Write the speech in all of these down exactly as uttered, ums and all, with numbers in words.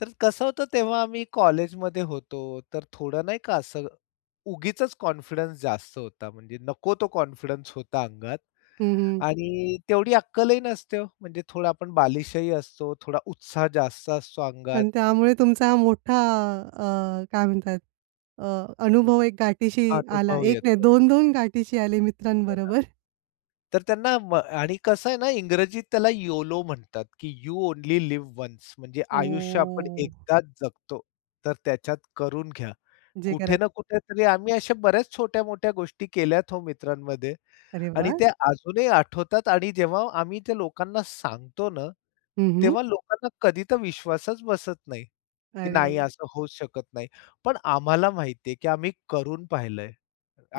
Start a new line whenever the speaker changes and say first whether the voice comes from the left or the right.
left: तर कसं होतं तेव्हा आम्ही कॉलेजमध्ये होतो, तर थोडं नाही का असं उगीचचं कॉन्फिडन्स जास्त होता म्हणजे नको तो कॉन्फिडन्स होता अंगात
right: हं, हं.
left: आणि तेवढी अक्कल ही नसते हो, म्हणजे थोडा आपण बालिशही असतो, थोडा उत्साह जास्त असतो अंगात.
right: पण त्यामुळे तुमचा मोठा अ, काय म्हणतात अ, अनुभव एक गाठीशी आला.
left: अनुभव
right: एक नाही,
left: येतो.
right: दोन दोन गाठीशी आले
left: हो ना.
right: मित्रांबरोबर.
left: तर त्यांना म आणि कसं आहे ना इंग्रजीत त्याला योलो म्हणतात की यू ओन्ली लिव्ह वन्स म्हणजे आयुष्य आपण
right: ओ.
left: एकदाच जगतो. तर त्याच्यात करून घ्या.
right: जे
left: कुठे ना
right: करायचं
left: कुठे तरी आम्ही अशा बऱ्याच छोट्या-मोठ्या गोष्टी केल्यात हो मित्रांमध्ये
right: अरे
left: आणि
right: वाह!
left: ते अजूनही आठवतात आणि जेव्हा आम्ही त्या लोकांना सांगतो ना,
right: हं, हं.
left: तेव्हा लोकांना कधी तर विश्वासच बसत नाही, की नाही
right: अरे!
left: असं होऊच शकत नाही. पण आम्हाला माहिती आहे, की आम्ही करून पाहिलंय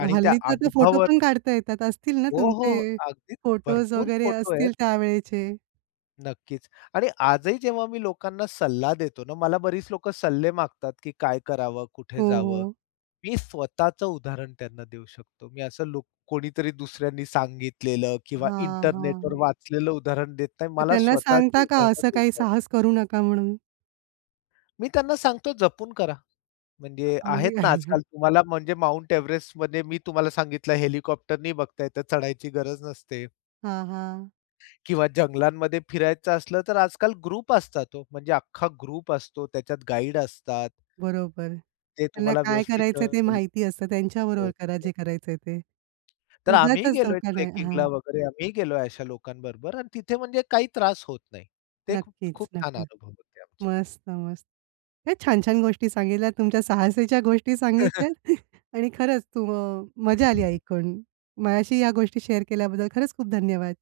left: आणि त्या
right: हल्ली तर ते फोटो
left: अनुभवावर
right: पण काढता येतात. असतील ना
left: हो, हो, हो,
right: तुमचे
left: अगदीच
right: फोटोज
left: भरपूर
right: वगैरे
left: फोटो आहेत.
right: असतील त्यावेळेचे?
left: नक्कीच आणि आजही जेव्हा मी लोकांना सल्ला देतो ना, मला बरीच लोकं सल्ले मागतात, की काय करावं? कुठे
right: हो,
left: जावं?
right: हो.
left: मी स्वतःचं उदाहरण त्यांना देऊ शकतो. मी असं लूक कोणीतरी दुसऱ्यांनी सांगितलेलं किंवा
right: हां,
left: इंटरनेटवर
right: हां.
left: वाचलेलं उदाहरण देत नाही.
right: मग
left: मला
right: त्यांना
left: स्वतःची
right: सांगता का
left: उदाहरण
right: असं
left: देता
right: काही
left: येतातं.
right: साहस करू नका म्हणून?
left: मी त्यांना सांगतो जपून करा. म्हणजे
right: अ, म्हणजे
left: आहेत
right: काय [unintelligible]
left: ना आजकाल तुम्हाला म्हणजे माउंट एव्हरेस्टमध्ये मी तुम्हाला सांगितलं हेलिकॉप्टरनी बघताय, तर चढायची गरज नसते.
right: हां, हां.
left: किंवा जंगलांमध्ये फिरायचं असलं, तर आजकाल ग्रुप असतात हो, म्हणजे अख्खा ग्रुप असतो. त्याच्यात गाईड असतात.
right: बरोबर.
left: ते
right: त्यांना
left: तुम्हाला
right: काय
left: व्यवस्थित
right: करायचंय ते
left: अ.
right: माहिती असतं. त्यांच्याबरोबर करा
left: [unintelligible]
right: जे करायचंय ते.
left: तर आम्हीही
right: उगाचचं
left: गेलोय
right: धोका नाही.
left: ट्रेकिंगला
right: हां.
left: वगैरे, आम्हीही गेलोय अशा लोकांबरोबर आणि तिथे म्हणजे काही त्रास होत नाही. ते
right: नक्कीच,
left: खूप छान
right: नक्कीच.
left: अनुभव होते आमचे.
right: मस्त-मस हे छान-छान गोष्टी सांगितल्यात तुमच्या साहसीच्या गोष्टी सांगितल्यात आणि खरंच तुम्ह मजा आली ऐकून. माझ्याशी या गोष्टी शेअर केल्याबद्दल खरंच खूप धन्यवाद.